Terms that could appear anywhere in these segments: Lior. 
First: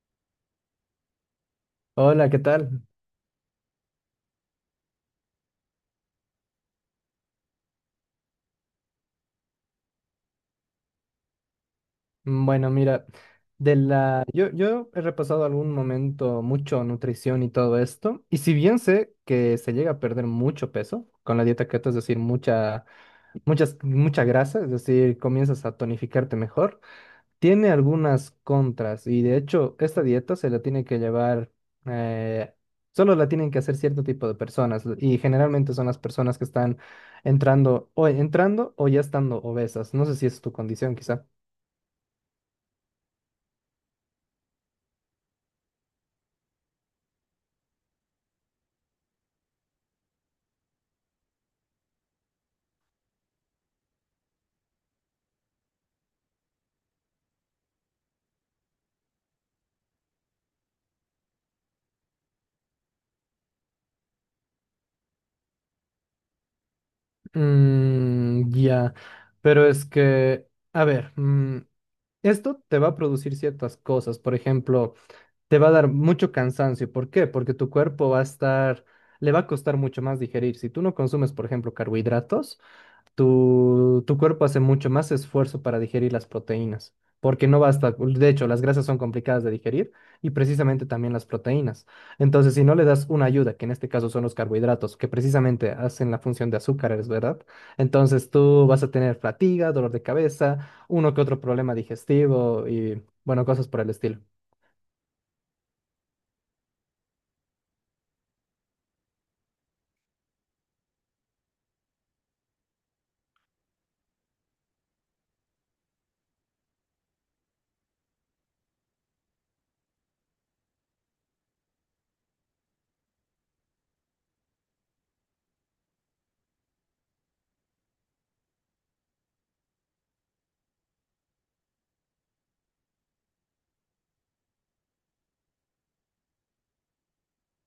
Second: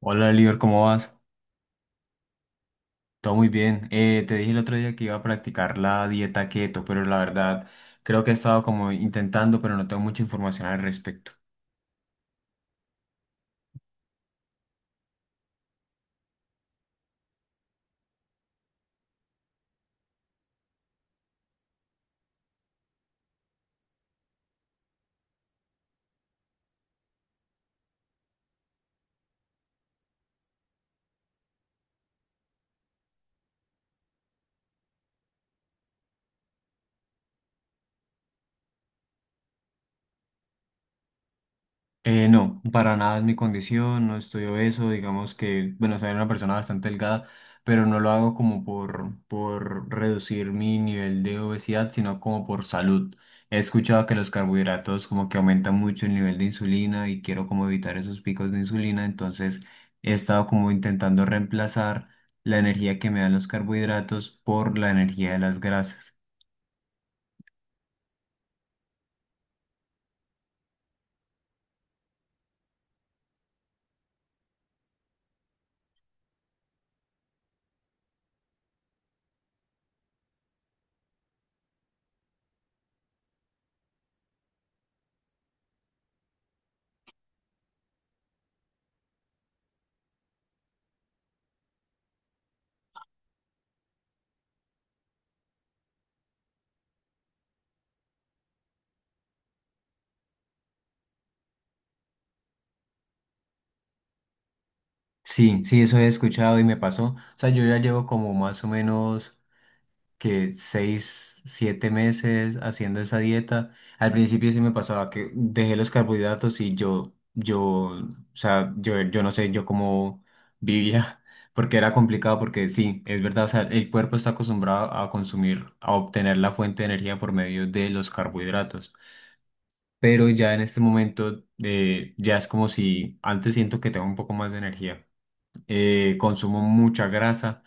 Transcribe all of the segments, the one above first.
Hola, Lior, ¿cómo vas? Hola, ¿qué tal? Todo muy bien. Te dije el otro día que iba a practicar la dieta keto, pero la verdad creo que he estado como intentando, pero no tengo mucha información al respecto. Bueno, mira, yo he repasado algún momento mucho nutrición y todo esto, y si bien sé que se llega a perder mucho peso con la dieta keto, es decir, mucha grasa, es decir, comienzas a tonificarte mejor, tiene algunas contras, y de hecho, esta dieta se la tiene que llevar, eh, solo la tienen que hacer cierto tipo de personas, y generalmente son las personas que están entrando o ya estando obesas. No sé si es tu condición, quizá. No, para nada es mi condición, no estoy obeso, digamos que, bueno, soy una persona bastante delgada, pero no lo hago como por reducir mi nivel de obesidad, sino como por salud. He escuchado que los carbohidratos como que aumentan mucho el nivel de insulina y quiero como evitar esos picos de insulina, entonces he estado como intentando reemplazar la energía que me dan los carbohidratos por la energía de las grasas. Ya, pero es que, a ver, esto te va a producir ciertas cosas. Por ejemplo, te va a dar mucho cansancio. ¿Por qué? Porque tu cuerpo va a estar, le va a costar mucho más digerir. Si tú no consumes, por ejemplo, carbohidratos, tu cuerpo hace mucho más esfuerzo para digerir las proteínas, porque no basta, de hecho, las grasas son complicadas de digerir y precisamente también las proteínas. Entonces, si no le das una ayuda, que en este caso son los carbohidratos, que precisamente hacen la función de azúcares, ¿verdad? Entonces tú vas a tener fatiga, dolor de cabeza, uno que otro problema digestivo y, bueno, cosas por el estilo. Sí, sí, eso he escuchado y me pasó. O sea, yo ya llevo como más o menos que seis, siete meses haciendo esa dieta. Al principio sí me pasaba que dejé los carbohidratos y yo no sé, yo cómo vivía, porque era complicado, porque sí, es verdad, o sea, el cuerpo está acostumbrado a consumir, a obtener la fuente de energía por medio de los carbohidratos. Pero ya en este momento, ya es como si antes siento que tengo un poco más de energía, consumo mucha grasa,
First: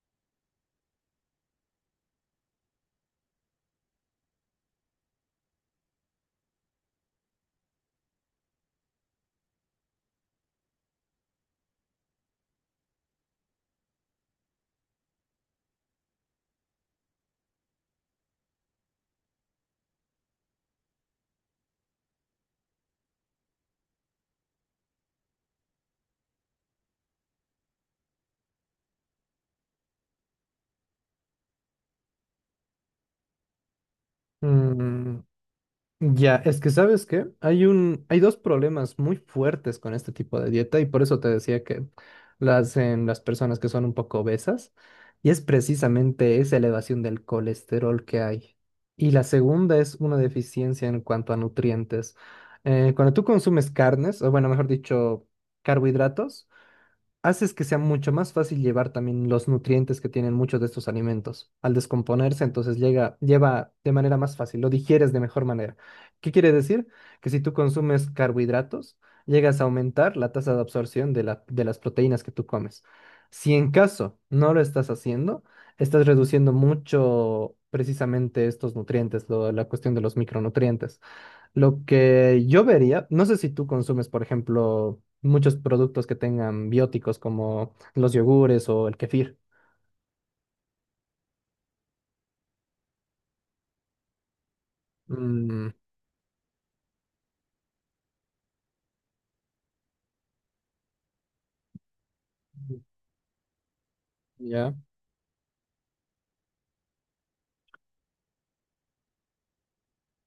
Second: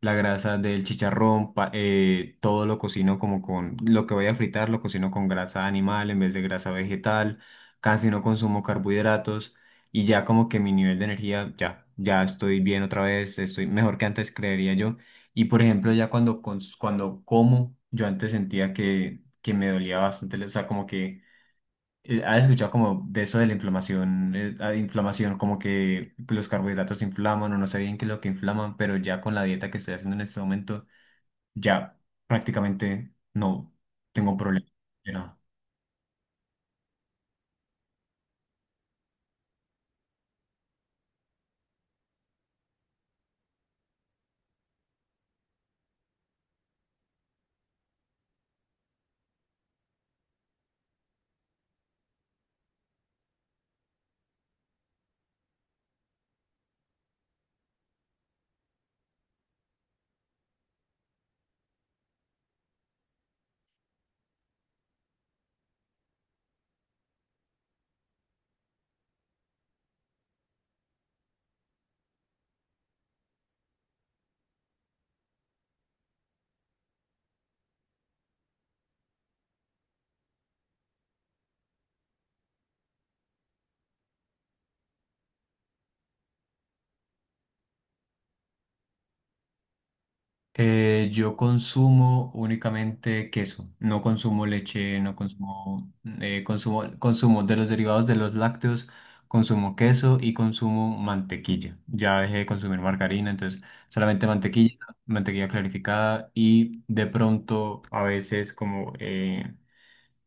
la grasa del chicharrón, todo lo cocino como con, lo que voy a fritar lo cocino con grasa animal en vez de grasa vegetal, casi no consumo carbohidratos y ya como que mi nivel de energía, ya, ya estoy bien otra vez, estoy mejor que antes creería yo. Y por ejemplo, cuando como, yo antes sentía que me dolía bastante, o sea, como que ¿has escuchado como de eso de la inflamación? Inflamación, como que los carbohidratos inflaman o no sé bien qué es lo que inflaman, pero ya con la dieta que estoy haciendo en este momento, ya prácticamente no tengo problema. Mm, Ya, es que ¿sabes qué? Hay dos problemas muy fuertes con este tipo de dieta y por eso te decía que las en las personas que son un poco obesas y es precisamente esa elevación del colesterol que hay. Y la segunda es una deficiencia en cuanto a nutrientes. Cuando tú consumes carnes, o bueno, mejor dicho, carbohidratos, haces que sea mucho más fácil llevar también los nutrientes que tienen muchos de estos alimentos. Al descomponerse, entonces lleva de manera más fácil, lo digieres de mejor manera. ¿Qué quiere decir? Que si tú consumes carbohidratos, llegas a aumentar la tasa de absorción de las proteínas que tú comes. Si en caso no lo estás haciendo, estás reduciendo mucho precisamente estos nutrientes, la cuestión de los micronutrientes. Lo que yo vería, no sé si tú consumes, por ejemplo, muchos productos que tengan bióticos como los yogures o el kefir. Yo consumo únicamente queso, no consumo leche, no Mm, consumo, consumo de los derivados de los lácteos, consumo queso y consumo mantequilla. Ya dejé de consumir margarina, entonces solamente ya, mantequilla, mantequilla clarificada y de pronto a veces como, eh,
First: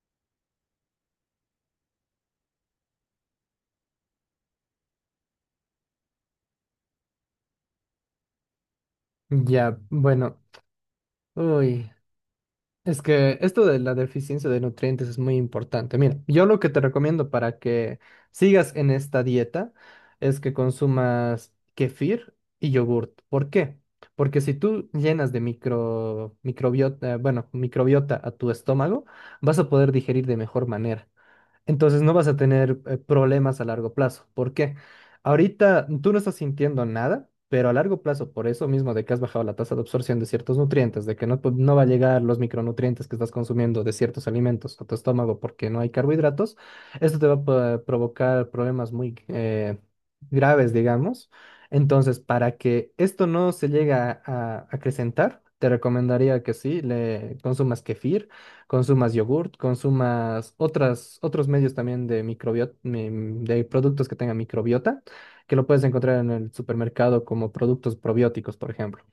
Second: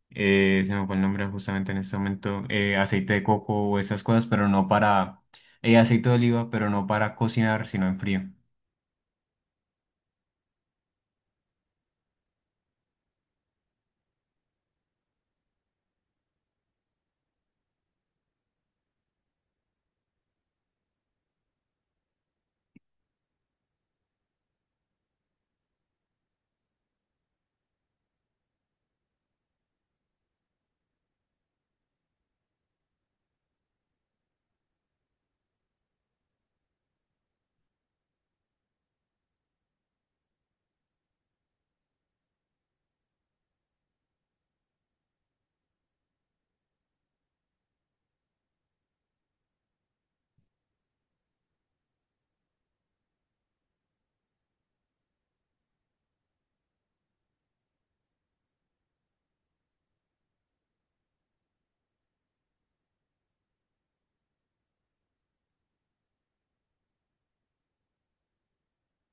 eh, se me fue el nombre justamente en este momento, aceite de coco o esas cosas, pero no para, aceite de oliva, pero no para cocinar, sino en frío. ya, bueno, uy. Es que esto de la deficiencia de nutrientes es muy importante. Mira, yo lo que te recomiendo para que sigas en esta dieta es que consumas kefir y yogurt. ¿Por qué? Porque si tú llenas de microbiota, bueno, microbiota a tu estómago, vas a poder digerir de mejor manera. Entonces no vas a tener problemas a largo plazo. ¿Por qué? Ahorita tú no estás sintiendo nada, pero a largo plazo, por eso mismo de que has bajado la tasa de absorción de ciertos nutrientes, de que no va a llegar los micronutrientes que estás consumiendo de ciertos alimentos a tu estómago porque no hay carbohidratos, esto te va a provocar problemas muy graves, digamos. Entonces, para que esto no se llegue a, acrecentar, te recomendaría que sí, le consumas kefir. Consumas yogurt, consumas otros medios también de microbiota, de productos que tengan microbiota, que lo puedes encontrar en el supermercado como productos probióticos, por ejemplo.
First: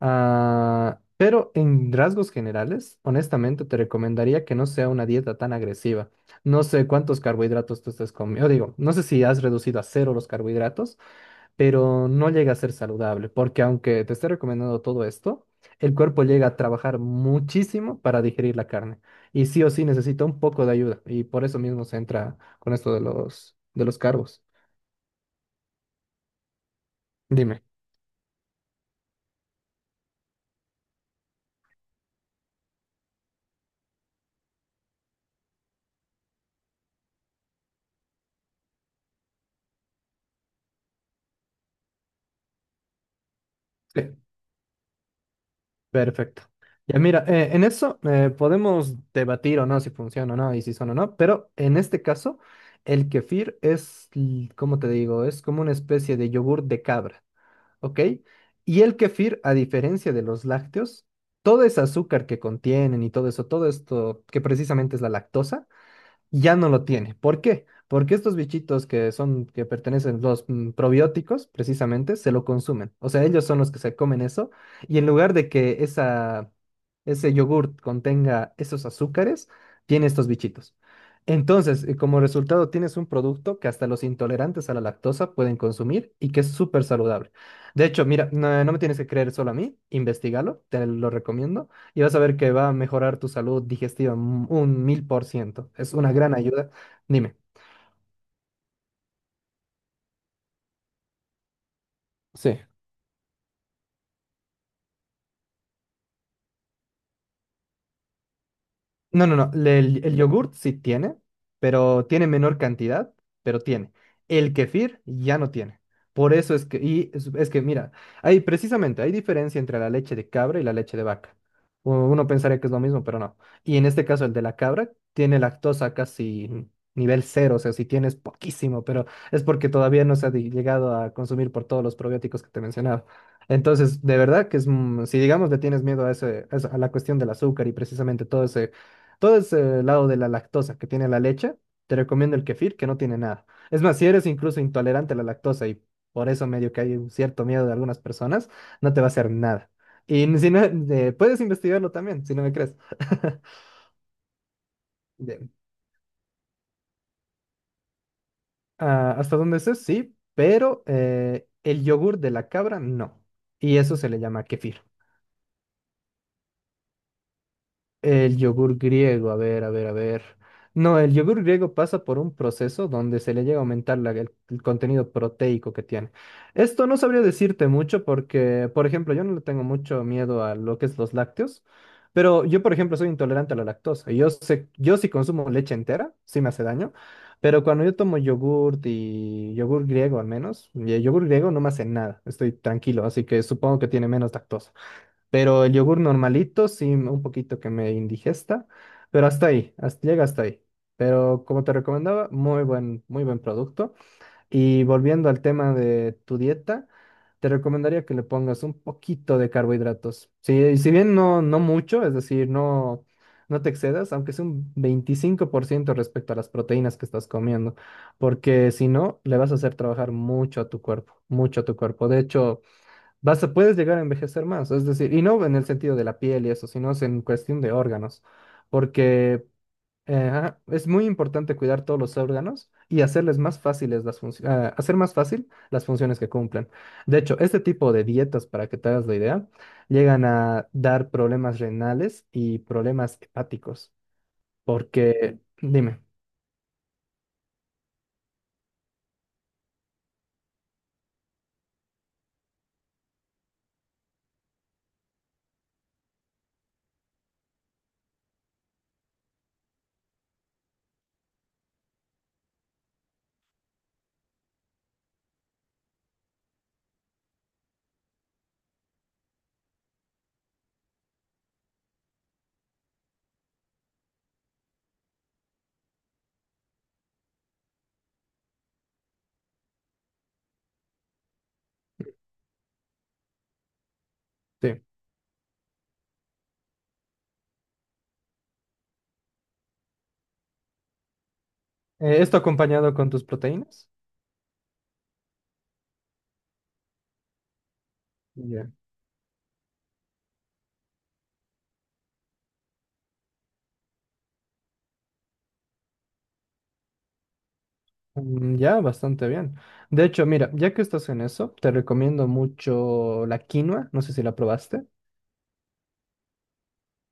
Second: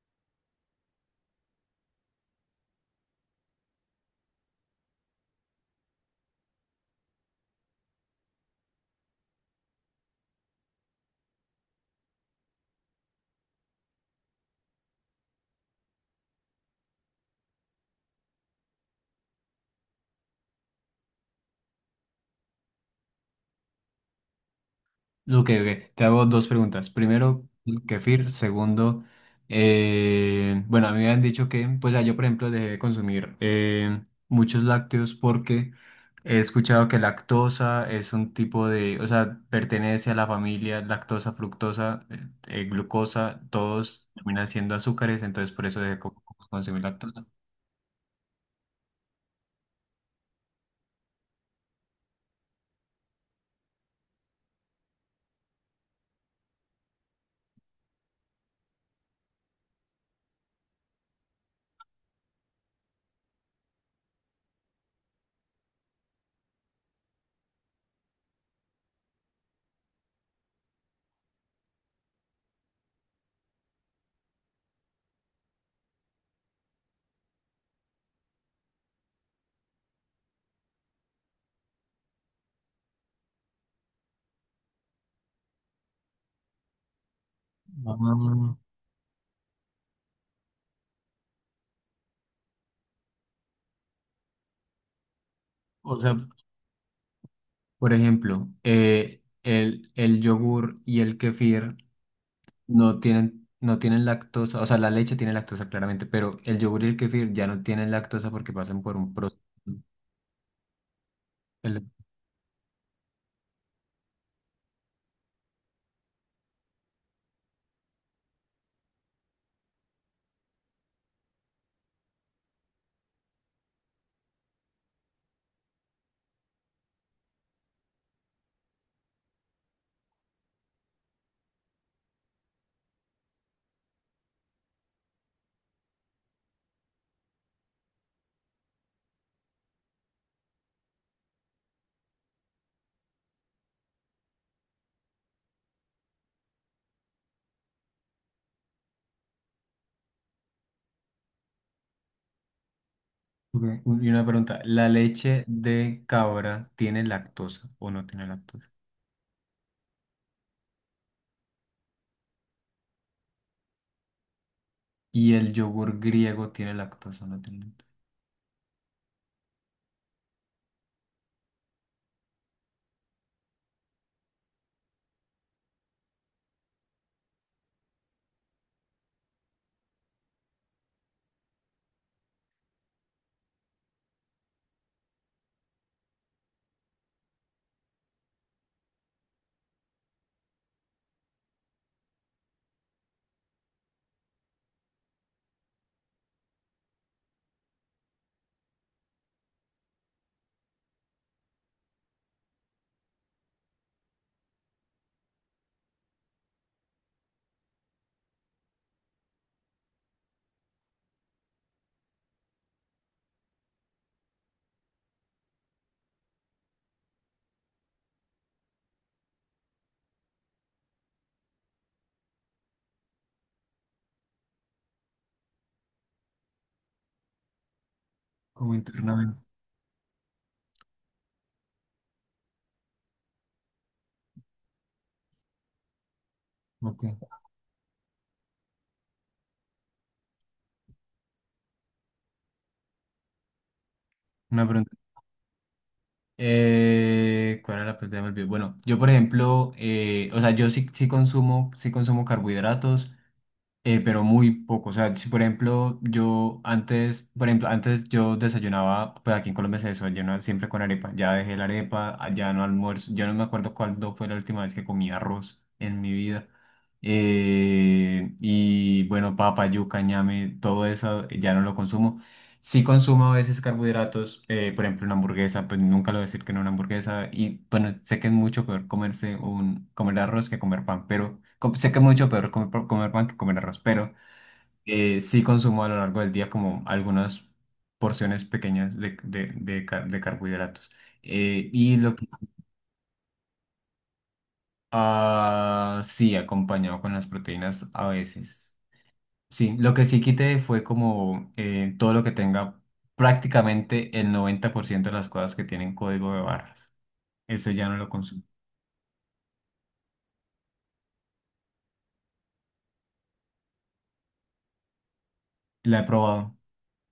Ah, pero en rasgos generales, honestamente, te recomendaría que no sea una dieta tan agresiva. No sé cuántos carbohidratos tú estés comiendo, digo, no sé si has reducido a cero los carbohidratos pero no llega a ser saludable, porque aunque te esté recomendando todo esto, el cuerpo llega a trabajar muchísimo para digerir la carne y sí o sí necesita un poco de ayuda y por eso mismo se entra con esto de los carbos. Ok, ok. Te hago dos preguntas. Primero, Dime. el kefir. Segundo, bueno, a mí me han dicho que, pues ya yo, por ejemplo, dejé de consumir muchos lácteos porque he escuchado que lactosa es un tipo de, o sea, pertenece a la familia lactosa, fructosa, glucosa, todos Sí. terminan siendo azúcares, entonces por eso dejé de Perfecto. consumir Ya mira, lactosa. En eso podemos debatir o no si funciona o no y si son o no, pero en este caso el kefir es, ¿cómo te digo? Es como una especie de yogur de cabra. ¿Ok? Y el kefir, a diferencia de los lácteos, todo ese azúcar que contienen y todo eso, todo esto que precisamente es la lactosa, ya no lo tiene. ¿Por qué? Porque estos bichitos que son, que pertenecen los probióticos, precisamente, se lo consumen. O sea, ellos son los que se comen eso. Y en lugar de que esa, ese yogurt contenga esos azúcares, tiene estos bichitos. Entonces, como resultado, tienes un producto que hasta los intolerantes a la lactosa pueden consumir y que es súper saludable. De hecho, mira, Ah, no, no me tienes que creer solo a mí, investigalo, te lo recomiendo y vas a ver que va a mejorar tu salud digestiva un 1000%. Es o una sea, gran ayuda. Dime. por ejemplo, el yogur y el kefir. Sí. No tienen, no tienen lactosa, o sea, la leche tiene lactosa claramente, pero el yogur y el kefir ya no tienen lactosa porque pasan por un No, no, proceso. no. El yogurt sí tiene, El- pero tiene menor cantidad, pero tiene. El kefir ya no tiene. Por eso es que, y es que mira, hay precisamente, hay diferencia entre la leche de cabra y la leche de vaca. Uno pensaría que es lo mismo, pero no. Y en este caso, el de la cabra tiene lactosa casi nivel cero, o sea, si tienes poquísimo, pero es porque todavía no se ha llegado a consumir por todos los probióticos que te mencionaba. Entonces, de verdad que es, mm, si digamos le tienes miedo a a la cuestión del azúcar y precisamente todo ese lado de la lactosa que tiene la leche, te recomiendo el kefir, que no tiene nada. Es más, si eres incluso intolerante a la lactosa y por eso medio que hay un cierto miedo de algunas personas, no te va a hacer nada. Y si no, puedes investigarlo también, si no me crees. ok, y una pregunta, ¿la leche Bien. de cabra tiene lactosa o no tiene lactosa? Ah, ¿hasta dónde sé? Sí, pero el yogur de la cabra no. Y eso se le llama kefir. ¿Y el yogur griego tiene lactosa o no tiene lactosa? El yogur griego, a ver, a ver, a ver. No, el yogur griego pasa por un proceso donde se le llega a aumentar el contenido proteico que tiene. Esto no sabría decirte mucho porque, por ejemplo, yo no le tengo mucho miedo a lo que es los lácteos, pero yo, por ejemplo, soy intolerante a la lactosa. Y yo sé, yo si consumo leche entera, sí me hace daño, pero cuando yo tomo yogur y yogur griego al menos, y el yogur griego no me hace nada, estoy tranquilo, así que supongo que tiene menos lactosa. Pero el yogur normalito, sí, un poquito que me indigesta, pero hasta ahí, hasta, llega hasta ahí. Pero como te recomendaba, muy buen producto. Y volviendo al tema de tu dieta, te recomendaría que le pongas un poquito de carbohidratos. Si, si bien no, no mucho, es decir, no, no te excedas, aunque sea un 25% respecto a las proteínas que estás comiendo, porque si no, le vas a hacer trabajar mucho a tu cuerpo, mucho a tu cuerpo. De hecho, vas a, puedes llegar a envejecer más, es decir, y no en el sentido de la piel y eso, sino es en cuestión de órganos, Como internamente. porque ajá, es muy importante cuidar todos los órganos y hacerles más fáciles hacer más fácil las funciones que cumplen. Ok, De hecho, este tipo de dietas, para que te hagas la idea, llegan a dar problemas renales y problemas hepáticos, una pregunta. porque, dime, ¿Cuál era la pregunta? Ya me olvidé. Bueno, yo por ejemplo, o sea, sí consumo carbohidratos. Pero muy poco. O sea, si por ejemplo yo antes, por ejemplo, antes yo desayunaba, pues aquí en Colombia se desayuna siempre con arepa. Ya dejé la arepa, ah, ya no almuerzo. Yo no me acuerdo cuándo fue la última vez que comí arroz en mi vida. Y bueno, papa, yuca, ñame, todo eso ya no lo consumo. Sí consumo a veces carbohidratos, por ejemplo una hamburguesa, pues nunca lo voy a decir que no a una hamburguesa y bueno, sé que es mucho peor comerse un, comer arroz que comer pan, pero com- sé que es mucho peor comer, comer pan que comer arroz, pero sí, sí consumo a lo largo del día como algunas porciones pequeñas de carbohidratos. Y lo que ¿esto acompañado con tus proteínas? Ah, sí, acompañado con las proteínas a veces. Sí, lo que sí quité fue como todo lo que tenga prácticamente el 90% de las cosas que tienen código de barras. Eso ya no lo consumo. Ya, bastante bien. De hecho, mira, ya que estás en eso, te recomiendo mucho la quinoa. No sé si la probaste. La he probado.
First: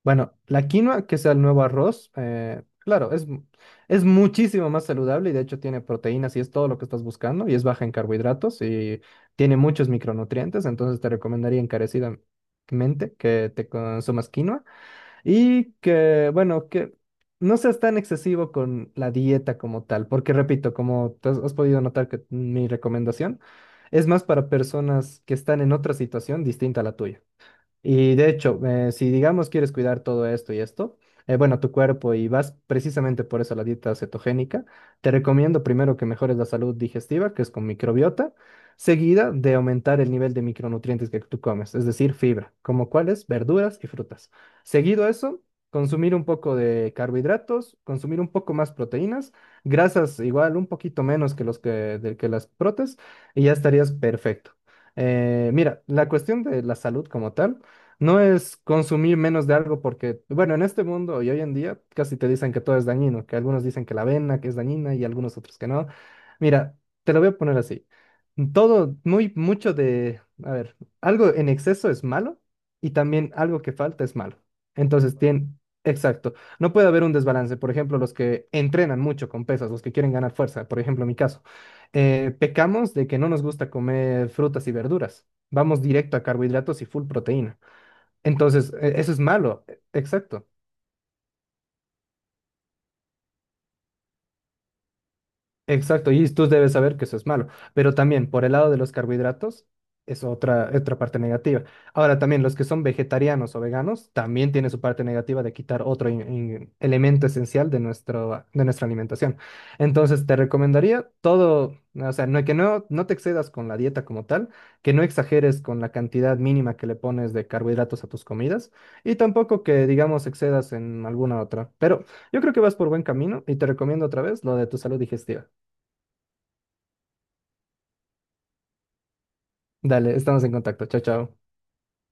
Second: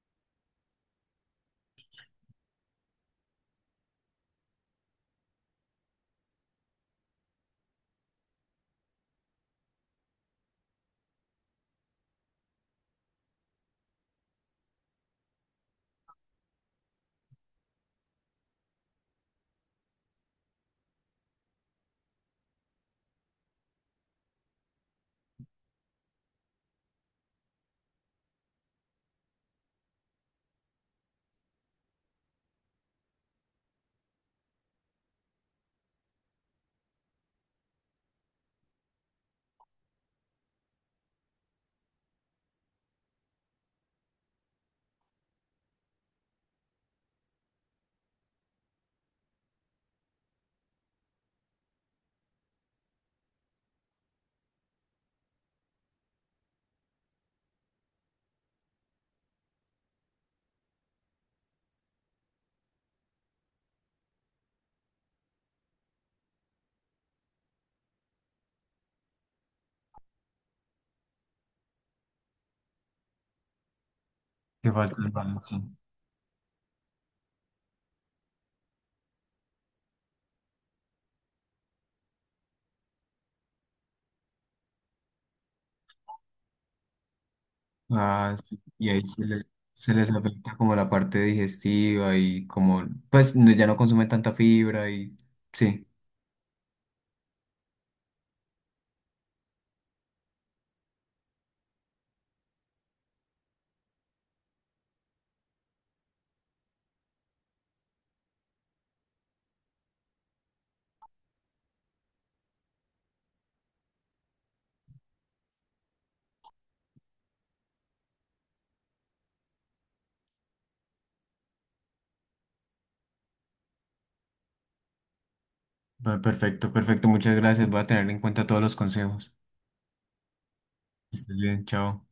Bueno, la quinoa, que sea el nuevo arroz, claro, es, es muchísimo más saludable y de hecho tiene proteínas y es todo lo que estás buscando y es baja en carbohidratos y tiene muchos micronutrientes. Entonces te recomendaría encarecidamente que te consumas quinoa. Y que, bueno, que no seas tan excesivo con la dieta como tal, porque repito, como te has podido notar que mi recomendación es más para personas que están en otra situación distinta a la tuya. Y de hecho, si digamos quieres cuidar todo esto y esto, bueno, tu cuerpo y vas precisamente por eso a la dieta cetogénica, te recomiendo primero que mejores la salud digestiva, que es con microbiota, seguida de aumentar el nivel de micronutrientes que tú comes, es decir, fibra, como cuáles, verduras y frutas. Seguido a eso, consumir un poco de carbohidratos, consumir un poco más proteínas, grasas igual un poquito menos que que las protes, y ya estarías perfecto. Mira, la cuestión de la salud como tal. No es consumir menos de algo porque, bueno, en este mundo y hoy en día casi te dicen que todo es dañino, que algunos dicen que la avena que es dañina y algunos otros que no. Mira, te lo voy a poner así. Todo, muy, mucho de, a ver, algo en exceso es malo y también algo que falta es malo. Que falta el Entonces, tiene, balance. exacto, no puede haber un desbalance. Por ejemplo, los que entrenan mucho con pesas, los que quieren ganar fuerza, por ejemplo, en mi caso, pecamos de que no nos gusta comer frutas y verduras. Vamos directo a carbohidratos y full proteína. Ah, sí. Entonces, Y ahí eso es malo, se les exacto. afecta como la parte digestiva y como, pues ya no consumen tanta fibra y sí. Exacto, y tú debes saber que eso es malo, pero también por el lado de los carbohidratos es otra parte negativa. Ahora también los que son vegetarianos o veganos también tiene su parte negativa de quitar otro elemento esencial de nuestra alimentación. Entonces te recomendaría todo, o sea, no, que no, no te excedas con la dieta como tal, que no exageres con la cantidad mínima que le pones de carbohidratos a tus comidas y tampoco que, digamos, excedas en alguna otra. Pero yo creo que vas por buen camino y te recomiendo otra vez lo de tu salud digestiva. Ah, perfecto, perfecto. Muchas gracias. Voy a tener en cuenta todos los consejos. Dale, estamos en contacto. Chao, Que estés chao. bien, chao.